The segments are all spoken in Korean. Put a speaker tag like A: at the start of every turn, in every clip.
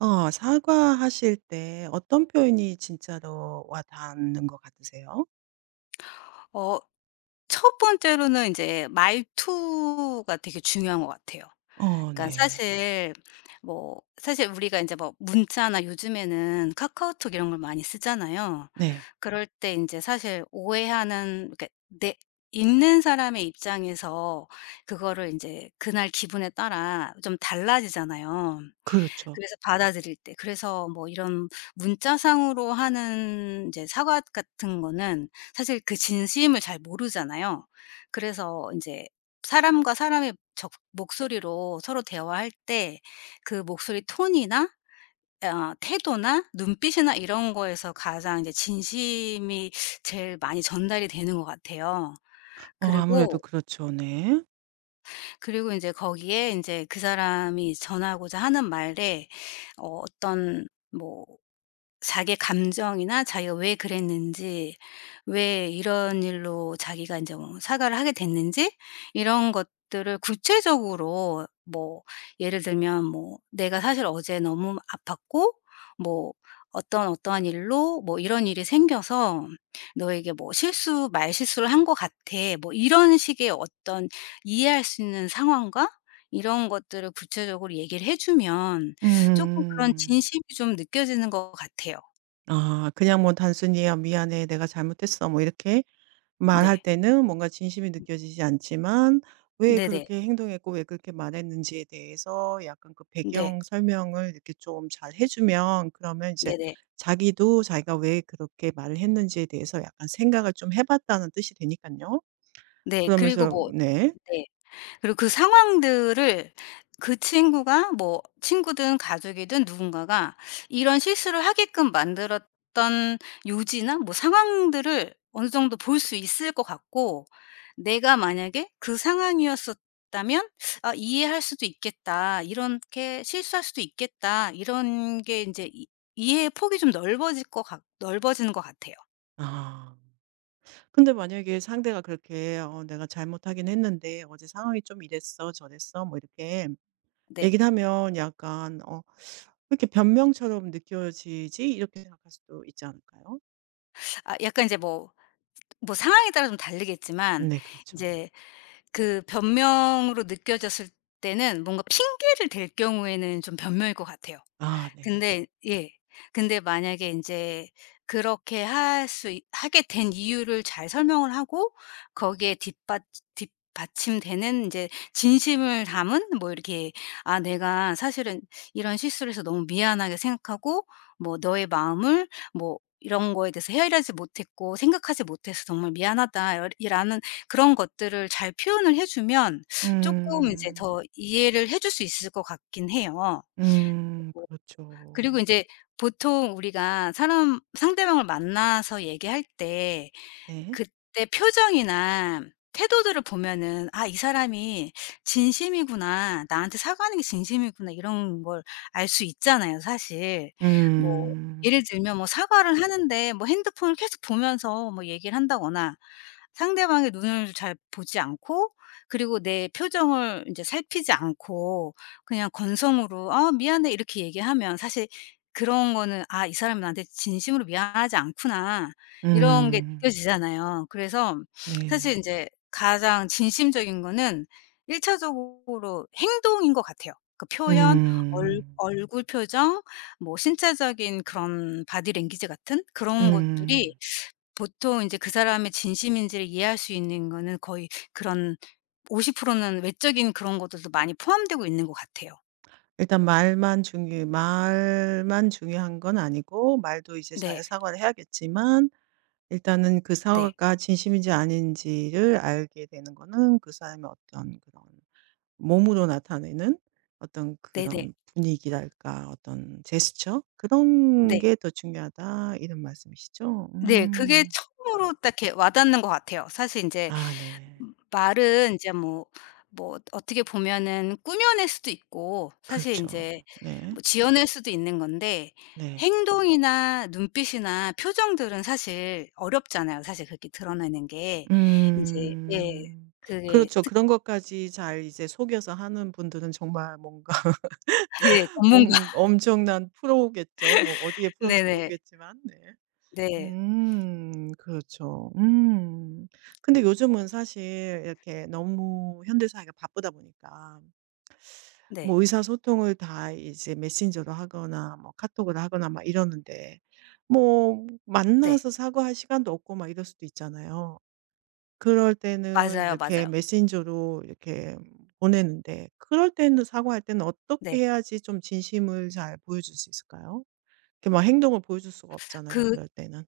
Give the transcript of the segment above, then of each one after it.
A: 사과하실 때 어떤 표현이 진짜로 와닿는 것 같으세요?
B: 어 첫 번째로는 이제 말투가 되게 중요한 것 같아요.
A: 어
B: 그러니까
A: 네.
B: 사실, 뭐 사실 우리가 이제 뭐 문자나 요즘에는 카카오톡 이런 걸 많이 쓰잖아요.
A: 네.
B: 그럴 때 이제 사실 오해하는, 그러니까 내 읽는 사람의 입장에서 그거를 이제 그날 기분에 따라 좀 달라지잖아요.
A: 그렇죠.
B: 그래서 받아들일 때, 그래서 뭐 이런 문자상으로 하는 이제 사과 같은 거는 사실 그 진심을 잘 모르잖아요. 그래서 인제 사람과 사람의 적 목소리로 서로 대화할 때, 그 목소리 톤이나 태도나 눈빛이나 이런 거에서 가장 이제 진심이 제일 많이 전달이 되는 것 같아요.
A: 아무래도
B: 그리고,
A: 그렇죠. 네.
B: 그리고 인제 거기에 인제 그 사람이 전하고자 하는 말에, 어떤 뭐 자기의 감정이나, 자기가 왜 그랬는지, 왜 이런 일로 자기가 인제 뭐 사과를 하게 됐는지 이런 것들을 구체적으로, 뭐 예를 들면 뭐 "내가 사실 어제 너무 아팠고, 뭐 어떤 어떠한 일로 뭐 이런 일이 생겨서 너에게 뭐 실수, 말실수를 한 것 같아." 뭐 이런 식의 어떤 이해할 수 있는 상황과 이런 것들을 구체적으로 얘기를 해 주면 쪼끔 그런
A: 음.
B: 진심이 좀 느껴지는 것 같아요.
A: 아, 그냥 뭐 단순히 "아 미안해. 내가 잘못했어." 뭐 이렇게
B: 네.
A: 말할 때는 뭔가 진심이 느껴지지 않지만 왜
B: 네네.
A: 그렇게 행동했고 왜 그렇게 말했는지에 대해서 약간 그
B: 네.
A: 배경 설명을 이렇게 좀 잘 해주면, 그러면 이제
B: 네네.
A: 자기도 자기가 왜 그렇게 말을 했는지에 대해서 약간 생각을 좀 해봤다는 뜻이 되니까요.
B: 네. 그리고
A: 그러면서
B: 뭐.
A: 네.
B: 네. 그리고 그 상황들을, 그 친구가 뭐 친구든 가족이든 누군가가 이런 실수를 하게끔 만들었던 요지나 뭐 상황들을 어느 정도 볼 수 있을 것 같고, 내가 만약에 그 상황이었었다면 '아, 이해할 수도 있겠다. 이렇게 실수할 수도 있겠다.' 이런 게 인제 이 이해의 폭이 좀 넓어질 것 같 넓어지는 것 같아요.
A: 아. 근데 만약에 상대가 그렇게 "어 내가 잘못하긴 했는데 어제 상황이 좀 이랬어 저랬어." 뭐 이렇게
B: 네.
A: 얘기를 하면 약간 '어 왜 이렇게 변명처럼 느껴지지?' 이렇게 생각할 수도 있지 않을까요?
B: 아, 약간 이제 뭐 뭐 상황에 따라 좀 다르겠지만,
A: 네,
B: 이
A: 그렇죠.
B: 제 그 변명으로 느껴졌을 때는 뭔가 핑계를 댈 경우에는 좀 변명일 것 같아요.
A: 아 네, 그렇죠.
B: 근데 예. 근데 만약에 인제 그렇게 할 수 있 하게 된 이유를 잘 설명을 하고, 거기에 뒷받침되는 인제 진심을 담은, 뭐 이렇게 "아, 내가 사실은 이런 실수를 해서 너무 미안하게 생각하고, 뭐 너의 마음을, 뭐 이런 거에 대해서 헤아리지 못했고 생각하지 못해서 정말 미안하다." 이러 이라는 그런 것들을 잘 표현을 해 주면 쪼끔 이제 더
A: 음.
B: 이해를 해줄 수 있을 것 같긴 해요.
A: 음,
B: 그리고
A: 그렇죠.
B: 인제 보통 우리가 사람, 상대방을 만나서 얘기할 때
A: 네.
B: 그때 표정이나 태도들을 보면은, '아, 이 사람이 진심이구나. 나한테 사과하는 게 진심이구나.' 이런 걸 알 수 있잖아요, 사실. 뭐
A: 음.
B: 예를 들면, 뭐 사과를 하는데 뭐 핸드폰을 계속 보면서 뭐 얘기를 한다거나 상대방의 눈을 잘 보지 않고, 그리고 내 표정을 인제 살피지 않고 그냥 건성으로 "아, 미안해." 이렇게 얘기하면, 사실 그런 거는 '아, 이 사람이 나한테 진심으로 미안하지 않구나.' 이런 게
A: 음.
B: 느껴지잖아요. 그래서 사실
A: 네.
B: 인제 가장 진심적인 거는 1차적으로 행동인 것 같아요. 그 표현, 얼
A: 음.
B: 얼굴 표정, 뭐 신체적인 그런 바디 랭귀지 같은 그런 것들이
A: 음.
B: 보통 이제 그 사람의 진심인지를 이해할 수 있는 거는 거의, 그런 50%는 외적인 그런 것들도 많이 포함되고 있는 것 같아요.
A: 일단 말만 중요한 건 아니고, 말도 이제 잘
B: 네.
A: 사과를 해야겠지만 일단은 그
B: 네.
A: 사과가 진심인지 아닌지를 알게 되는 거는 그 사람의 어떤 그런 몸으로 나타내는 어떤
B: 네 네. 네.
A: 그런 분위기랄까 어떤 제스처, 그런
B: 네.
A: 게 더 중요하다 이런 말씀이시죠?
B: 네. 그게
A: 음.
B: 처음으로 딱 이렇게 와 닿는 것 같아요. 사실 인제
A: 아 네.
B: 말은 인제 뭐 뭐 어떻게 보면은 꾸며낼 수도 있고, 사실
A: 그렇죠.
B: 인제
A: 네.
B: 뭐 지어낼 수도 있는 건데,
A: 네.
B: 행동이나 눈빛이나 표정들은 사실 어렵잖아요, 사실 그렇게 드러내는 게. 인제 예.
A: 음.
B: 그게.
A: 그렇죠. 그런 것까지 잘 이제 속여서 하는 분들은 정말 뭔가
B: 네. 전문가.
A: 뭔 엄청난 프로겠죠. 뭐 어디에 프로인지
B: 네네.
A: 모르겠지만. 네.
B: 네.
A: 음. 그렇죠. 음.
B: 음.
A: 근데 요즘은 사실 이렇게 너무 현대 사회가 바쁘다 보니까
B: 네.
A: 뭐 의사소통을 다 이제 메신저로 하거나 뭐 카톡으로 하거나 막 이러는데 뭐
B: 네.
A: 만나서 사과할 시간도 없고 막 이럴 수도 있잖아요. 그럴 때는
B: 맞아요,
A: 이렇게
B: 맞아요.
A: 메신저로 이렇게 보내는데, 그럴 때는 사과할 때는 어떻게
B: 네.
A: 해야지 좀 진심을 잘 보여줄 수 있을까요? 이렇게 막 행동을 보여줄 수가 없잖아요,
B: 그
A: 그럴 때는.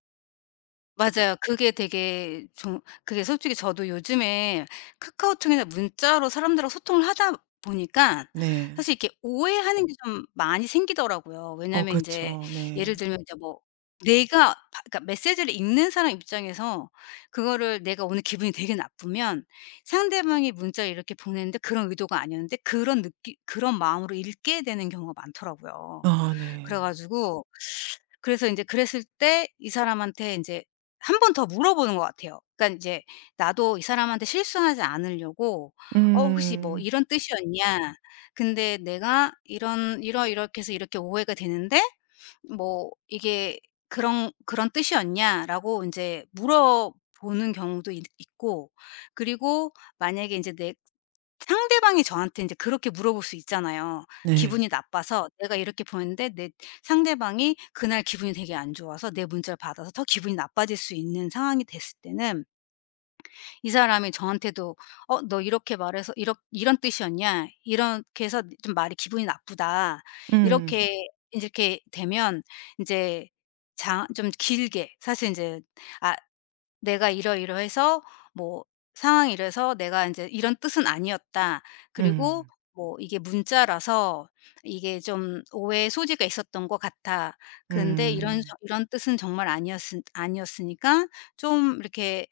B: 맞아요. 그게 되게 좀, 그게 솔직히 저도 요즘에 카카오톡이나 문자로 사람들하고 소통을 하다 보니까
A: 네.
B: 사실 이렇게 오해하는 게 좀 많이 생기더라고요.
A: 어
B: 왜냐하면 인제
A: 그렇죠.
B: 예를
A: 네.
B: 들면 이제 뭐 내가 바 그러니까 메시지를 읽는 사람 입장에서 그거를 내가 오늘 기분이 되게 나쁘면, 상대방이 문자를 이렇게 보냈는데 그런 의도가 아니었는데 그런 느끼 그런 마음으로 읽게 되는 경우가 많더라고요.
A: 아
B: 그래
A: 네.
B: 가지고, 그래서 인제 그랬을 때 이 사람한테 인제 한 번 더 물어보는 것 같아요. 그러니까 인제 나도 이 사람한테 실수하지 않으려고 "어, 혹시 뭐
A: 음.
B: 이런 뜻이었냐? 근데 내가 이런, 이러이렇게 해서 이렇게 오해가 되는데, 뭐 이게 그런, 그런 뜻이었냐?"라고 인제 물어보는 경우도 있 있고 그리고 만약에 인제 내 상대방이 저한테 인제 그렇게 물어볼 수 있잖아요.
A: 네.
B: 기분이 나빠서 내가 이렇게 보냈는데, 내 상대방이 그날 기분이 되게 안 좋아서 내 문자를 받아서 더 기분이 나빠질 수 있는 상황이 됐을 때는 이 사람이 저한테도 "어, 너 이렇게 말해서 이렇 이런 뜻이었냐? 이렇게 해서 좀 말이 기분이 나쁘다."
A: 음.
B: 이렇게 인제 이렇게 되면 인제 장 좀 길게, 사실 인제 "아, 내가 이러이러해서, 뭐 상황이 이래서 내가 이제 이런 뜻은 아니었다. 그리고
A: 음.
B: 뭐 이게 문자라서 이게 좀 오해의 소지가 있었던 것 같아. 근데 이런,
A: 음.
B: 저, 이런 뜻은 정말 아니었으니까, 좀 이렇게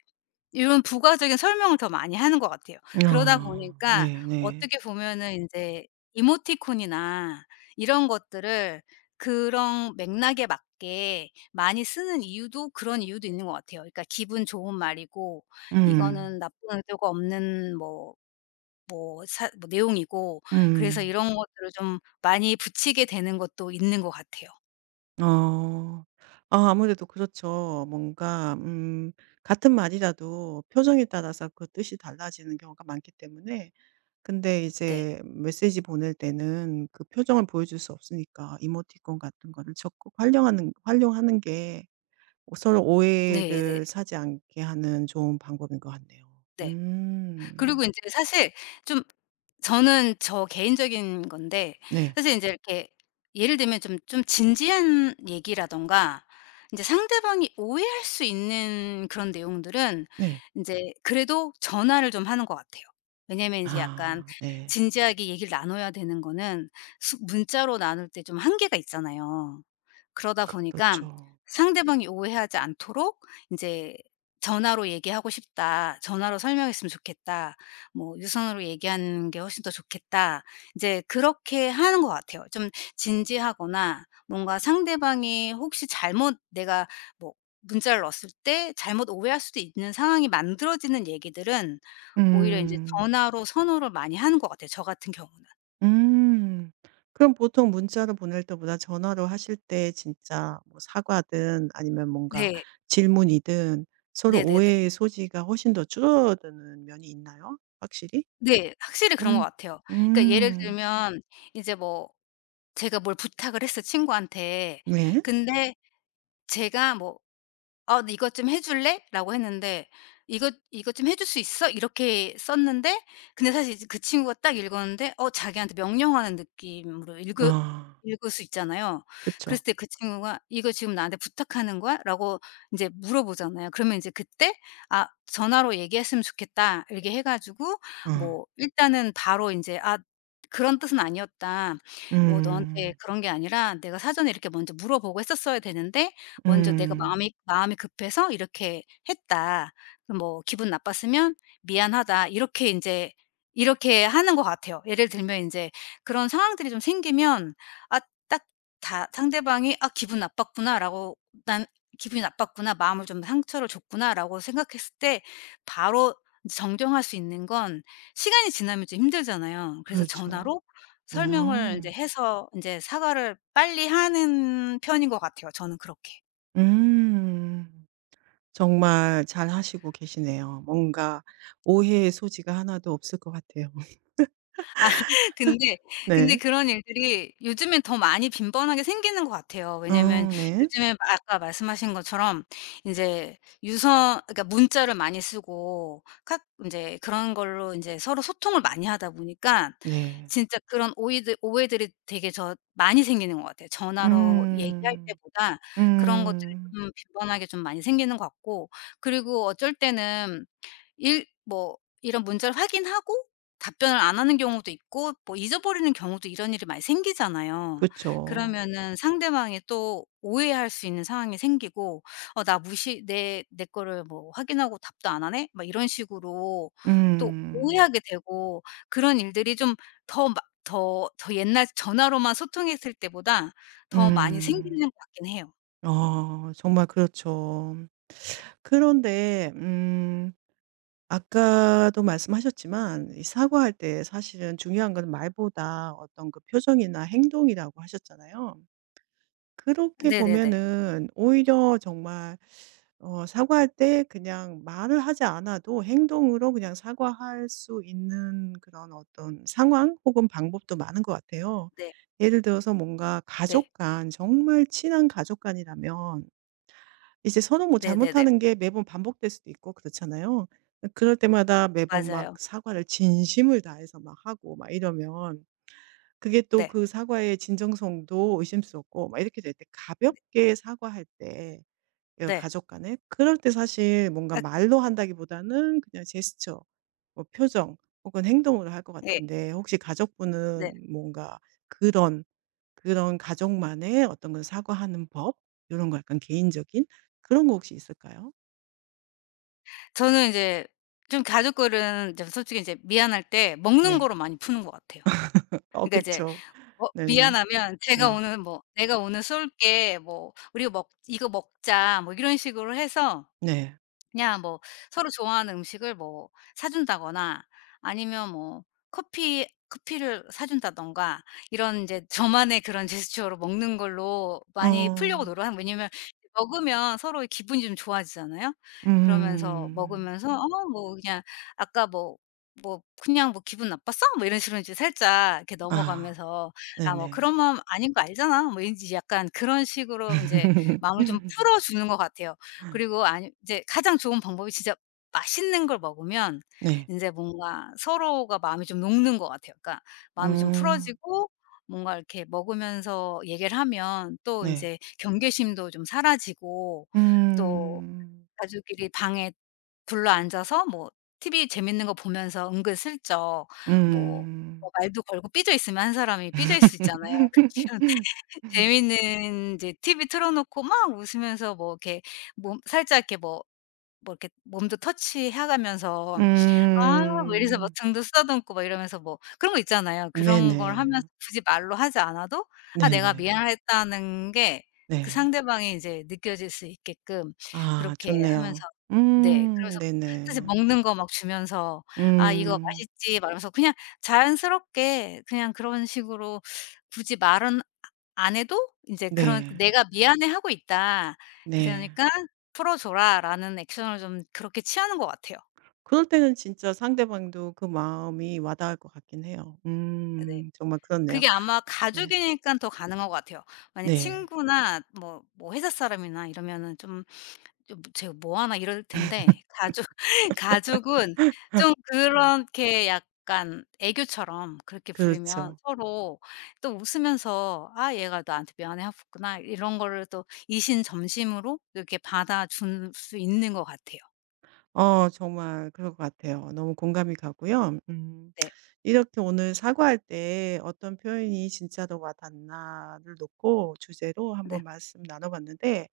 B: 이런 부가적인 설명을 더 많이 하는 것 같아요. 그러다
A: 아.
B: 보니까
A: 네네.
B: 어떻게 보면은 인제 이모티콘이나 이런 것들을 그런 맥락에 맞게 많이 쓰는 이유도, 그런 이유도 있는 것 같아요. 그러니까 기분 좋은 말이고,
A: 음.
B: 이거는 나쁜 의도가 없는 뭐, 뭐 사 뭐 내용이고, 그래서
A: 음.
B: 이런 것들을 좀 많이 붙이게 되는 것도 있는 것 같아요.
A: 어. 아 아무래도 그렇죠. 뭔가 같은 말이라도 표정에 따라서 그 뜻이 달라지는 경우가 많기 때문에 근데
B: 네.
A: 이제 메시지 보낼 때는 그 표정을 보여줄 수 없으니까 이모티콘 같은 거를 적극 활용하는 게, 서로
B: 네네. 네.
A: 오해를 사지 않게 하는 좋은 방법인 것 같네요.
B: 네.
A: 음.
B: 그리고 인제 사실 좀, 저는 저 개인적인 건데,
A: 네.
B: 사실 인제 이렇게 예를 들면 좀 좀 진지한 얘기라든가 인제 상대방이 오해할 수 있는 그런 내용들은,
A: 네.
B: 인제 그래도 전화를 좀 하는 것 같아요. 왜냐면 인제 약간
A: 아 네.
B: 진지하게 얘기를 나눠야 되는 거는 수 문자로 나눌 때 좀 한계가 있잖아요. 그러다 보니까
A: 그렇죠.
B: 상대방이 오해하지 않도록 인제 "전화로 얘기하고 싶다. 전화로 설명했으면 좋겠다. 뭐 유선으로 얘기하는 게 훨씬 더 좋겠다." 이제 그렇게 하는 것 같아요. 좀 진지하거나 뭔가 상대방이 혹시 잘못, 내가 뭐 문자를 넣었을 때 잘못 오해할 수도 있는 상황이 만들어지는 얘기들은 오히려 인제
A: 음.
B: 전화로 선호를 많이 하는 것 같아요, 저 같은 경우는.
A: 음. 그럼 보통 문자로 보낼 때보다 전화로 하실 때 진짜 뭐 사과든 아니면 뭔가
B: 네.
A: 질문이든 서로
B: 네네네.
A: 오해의 소지가 훨씬 더 줄어드는 면이 있나요? 확실히?
B: 네. 확실히 그런 것
A: 음.
B: 같아요. 그러니까 예를
A: 음.
B: 들면 이제 뭐 제가 뭘 부탁을 했어, 친구한테.
A: 네.
B: 근데 제가 뭐 "어, 너 이것 좀 해 줄래?"라고 했는데, "이것 이것 좀 해줄 수 있어?" 이렇게 썼는데, 근데 사실 이제 그 친구가 딱 읽었는데 어 자기한테 명령하는 느낌으로 읽으
A: 아.
B: 읽을 수 있잖아요.
A: 그쵸.
B: 그랬을 때 그 친구가 "이거 지금 나한테 부탁하는 거야?"라고 인제 물어보잖아요. 그러면 이제 그때 '아, 전화로 얘기했으면 좋겠다.' 이렇게 해 가지고
A: 어.
B: 뭐 일단은 바로 인제 "아, 그런 뜻은 아니었다. 뭐 너한테
A: 음.
B: 그런 게 아니라 내가 사전에 이렇게 먼저 물어보고 했었어야 되는데 먼저 내가
A: 음.
B: 마음이 급해서 이렇게 했다. 그 뭐 기분 나빴으면 미안하다." 이렇게 인제 이렇게 하는 것 같아요. 예를 들면 인제 그런 상황들이 좀 생기면, 아, 딱, 다 상대방이 '아, 기분 나빴구나.'라고, '난 기분이 나빴구나. 마음을, 좀, 상처를 줬구나.'라고 생각했을 때 바로 이제 정정할 수 있는 건, 시간이 지나면 좀 힘들잖아요. 그래서
A: 그렇죠.
B: 전화로
A: 네.
B: 설명을 인제
A: 아.
B: 해서 인제 사과를 빨리 하는 편인 것 같아요, 저는 그렇게.
A: 음. 정말 잘하시고 계시네요. 뭔가 오해의 소지가 하나도 없을 것 같아요.
B: 근데, 근데
A: 네.
B: 그런 일들이 요즘엔 더 많이 빈번하게 생기는 것 같아요. 왜냐면
A: 어 네.
B: 요즘에 마 아까 말씀하신 것처럼, 인제 유선, 그러니까 문자를 많이 쓰고 카 인제 그런 걸로 인제 서로 소통을 많이 하다 보니까
A: 네.
B: 진짜 그런 오이드 오해들이 되게 저 많이 생기는 것 같아요, 전화로 얘기할
A: 음.
B: 때보다. 그런 것들이
A: 음.
B: 좀 빈번하게 좀 많이 생기는 것 같고, 그리고 어쩔 때는 일, 뭐 이런 문자를 확인하고 답변을 안 하는 경우도 있고 뭐 잊어버리는 경우도, 이런 일이 많이 생기잖아요.
A: 그죠.
B: 그러면은 상대방이 또 오해할 수 있는 상황이 생기고 '어, 나 무시 내 거를 뭐 확인하고 답도 안 하네?' 막 이런 식으로 또
A: 음.
B: 오해하게 되고 그런 일들이 좀 더 막 더 옛날 전화로만 소통했을 때보다 더 많이
A: 음.
B: 생기는 것 같긴 해요.
A: 정말 그렇죠. 그런데 아까도 말씀하셨지만 이 사과할 때 사실은 중요한 건 말보다 어떤 그 표정이나 행동이라고 하셨잖아요. 그렇게
B: 네네네.
A: 보면은 오히려 정말 어 사과할 때 그냥 말을 하지 않아도 행동으로 그냥 사과할 수 있는 그런 어떤 상황 혹은 방법도 많은 것 같아요.
B: 네.
A: 예를 들어서 뭔가
B: 네.
A: 가족 간, 정말 친한 가족 간이라면 이제 서로 뭐
B: 네네네.
A: 잘못하는 게 매번 반복될 수도 있고 그렇잖아요. 그럴 때마다 매번 막
B: 맞아요.
A: 사과를 진심을 다해서 막 하고 막 이러면 그게 또
B: 네.
A: 그 사과의 진정성도 의심스럽고 막 이렇게 될 때 가볍게 사과할 때, 예,
B: 네.
A: 가족 간에 그럴 때 사실 뭔가
B: 아
A: 말로 한다기보다는 그냥 제스처, 뭐 표정 혹은 행동으로 할 것
B: 예.
A: 같은데, 혹시
B: 네.
A: 가족분은 뭔가 그런 그런 가족만의 어떤 그 사과하는 법, 이런 거 약간 개인적인 그런 거 혹시 있을까요?
B: 저는 이제 좀 가족들은 좀 솔직히 이제 미안할 때 먹는
A: 네.
B: 거로 많이 푸는 것 같아요.
A: 어
B: 그러니까 이제
A: 그쵸.
B: 뭐
A: 네네.
B: 미안하면 "제가
A: 네.
B: 오늘, 뭐 내가 오늘 쏠게." 뭐 "우리 먹 이거 먹자." 뭐 이런 식으로 해서
A: 네.
B: 그냥 뭐 서로 좋아하는 음식을 뭐 사준다거나 아니면 뭐 커피를 사준다든가, 이런 이제 저만의 그런 제스처로 먹는 걸로 많이 풀려고
A: 어.
B: 노력하는, 왜냐면 먹으면 서로의 기분이 좀 좋아지잖아요. 그러면서
A: 음.
B: 먹으면서 어 뭐 그냥 "아까 뭐 뭐 그냥 뭐 기분 나빴어?" 뭐 이런 식으로 이제 살짝 이렇게
A: 아.
B: 넘어가면서 "아 뭐
A: 네네.
B: 그런 마음 아닌 거 알잖아." 뭐 이제 약간 그런 식으로 이제 마음을 좀 풀어주는 것 같아요. 그리고 아니 이제 가장 좋은 방법이 진짜 맛있는 걸 먹으면
A: 네.
B: 인제 뭔가 서로가 마음이 좀 녹는 것 같아요. 그러니까 마음이 좀
A: 어.
B: 풀어지고 뭔가 이렇게 먹으면서 얘기를 하면 또
A: 네.
B: 인제 경계심도 좀 사라지고, 또
A: 음.
B: 가족끼리 방에 둘러앉아서 뭐 TV 재밌는 거 보면서 은근슬쩍 뭐 뭐
A: 음.
B: 말도 걸고, 삐져 있으면 한 사람이 삐져 있을 수 있잖아요. 재밌는 이제 TV 틀어 놓고 막 웃으면서 뭐 이렇게 몸 살짝 이렇게 뭐 뭐 이렇게 몸도 터치해 가면서, 아, 뭐 이래서 막
A: 음.
B: 등도 쓰다듬고 막 이러면서 뭐 그런 거 있잖아요. 그런 걸
A: 네네.
B: 하면서, 굳이 말로 하지 않아도 아 내가
A: 네네.
B: 미안했다는 게 그
A: 네.
B: 상대방이 이제 느껴질 수 있게끔
A: 아
B: 그렇게 하면서,
A: 좋네요.
B: 네,
A: 음.
B: 그래서 사실
A: 네네.
B: 먹는 거 막 주면서 "아 이거
A: 음.
B: 맛있지." 막 이러면서 그냥 자연스럽게 그냥 그런 식으로 굳이 말은 안 해도 인제 그런
A: 네.
B: "내가 미안해하고 있다.
A: 네.
B: 그러니까 풀어 줘라."라는 액션을 좀 그렇게 취하는 것 같아요.
A: 그럴 때는 진짜 상대방도 그 마음이 와 닿을 것 같긴 해요.
B: 네,
A: 정말 그렇네요.
B: 그게 아마
A: 네.
B: 가족이니깐 더 가능한 것 같아요. 만약
A: 네.
B: 친구나 뭐 뭐 회사 사람이나 이러면은 좀 좀 '제가 뭐 하나.' 이럴 텐데, 가족 가족은 좀 그렇게 약간 애교처럼 그렇게 부리면
A: 그렇죠.
B: 서로 또 웃으면서 '아 얘가 나한테 미안해 하겠구나.' 이런 거를 또 이심점심으로 이렇게 받아줄 수 있는 것 같아요.
A: 정말 그럴 것 같아요. 너무 공감이 가고요.
B: 네.
A: 이렇게 오늘 사과할 때 어떤 표현이 진짜 더 와닿나를 놓고 주제로
B: 네.
A: 한번 말씀 나눠 봤는데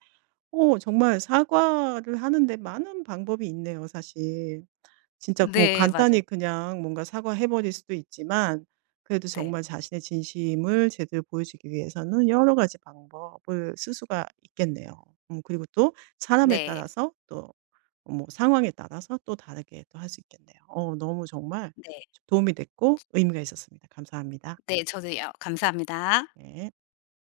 A: 오, 정말 사과를 하는데 많은 방법이 있네요, 사실. 진짜 뭐
B: 네 맞아요.
A: 간단히 그냥 뭔가 사과해 버릴 수도 있지만 그래도
B: 네.
A: 정말 자신의 진심을 제대로 보여주기 위해서는 여러 가지 방법을 쓸 수가 있겠네요. 그리고 또 사람에
B: 네.
A: 따라서 또 뭐 상황에 따라서 또 다르게 또 할 수 있겠네요. 너무 정말
B: 네.
A: 도움이 됐고 의미가 있었습니다. 감사합니다.
B: 네 저도요. 감사합니다.
A: 네.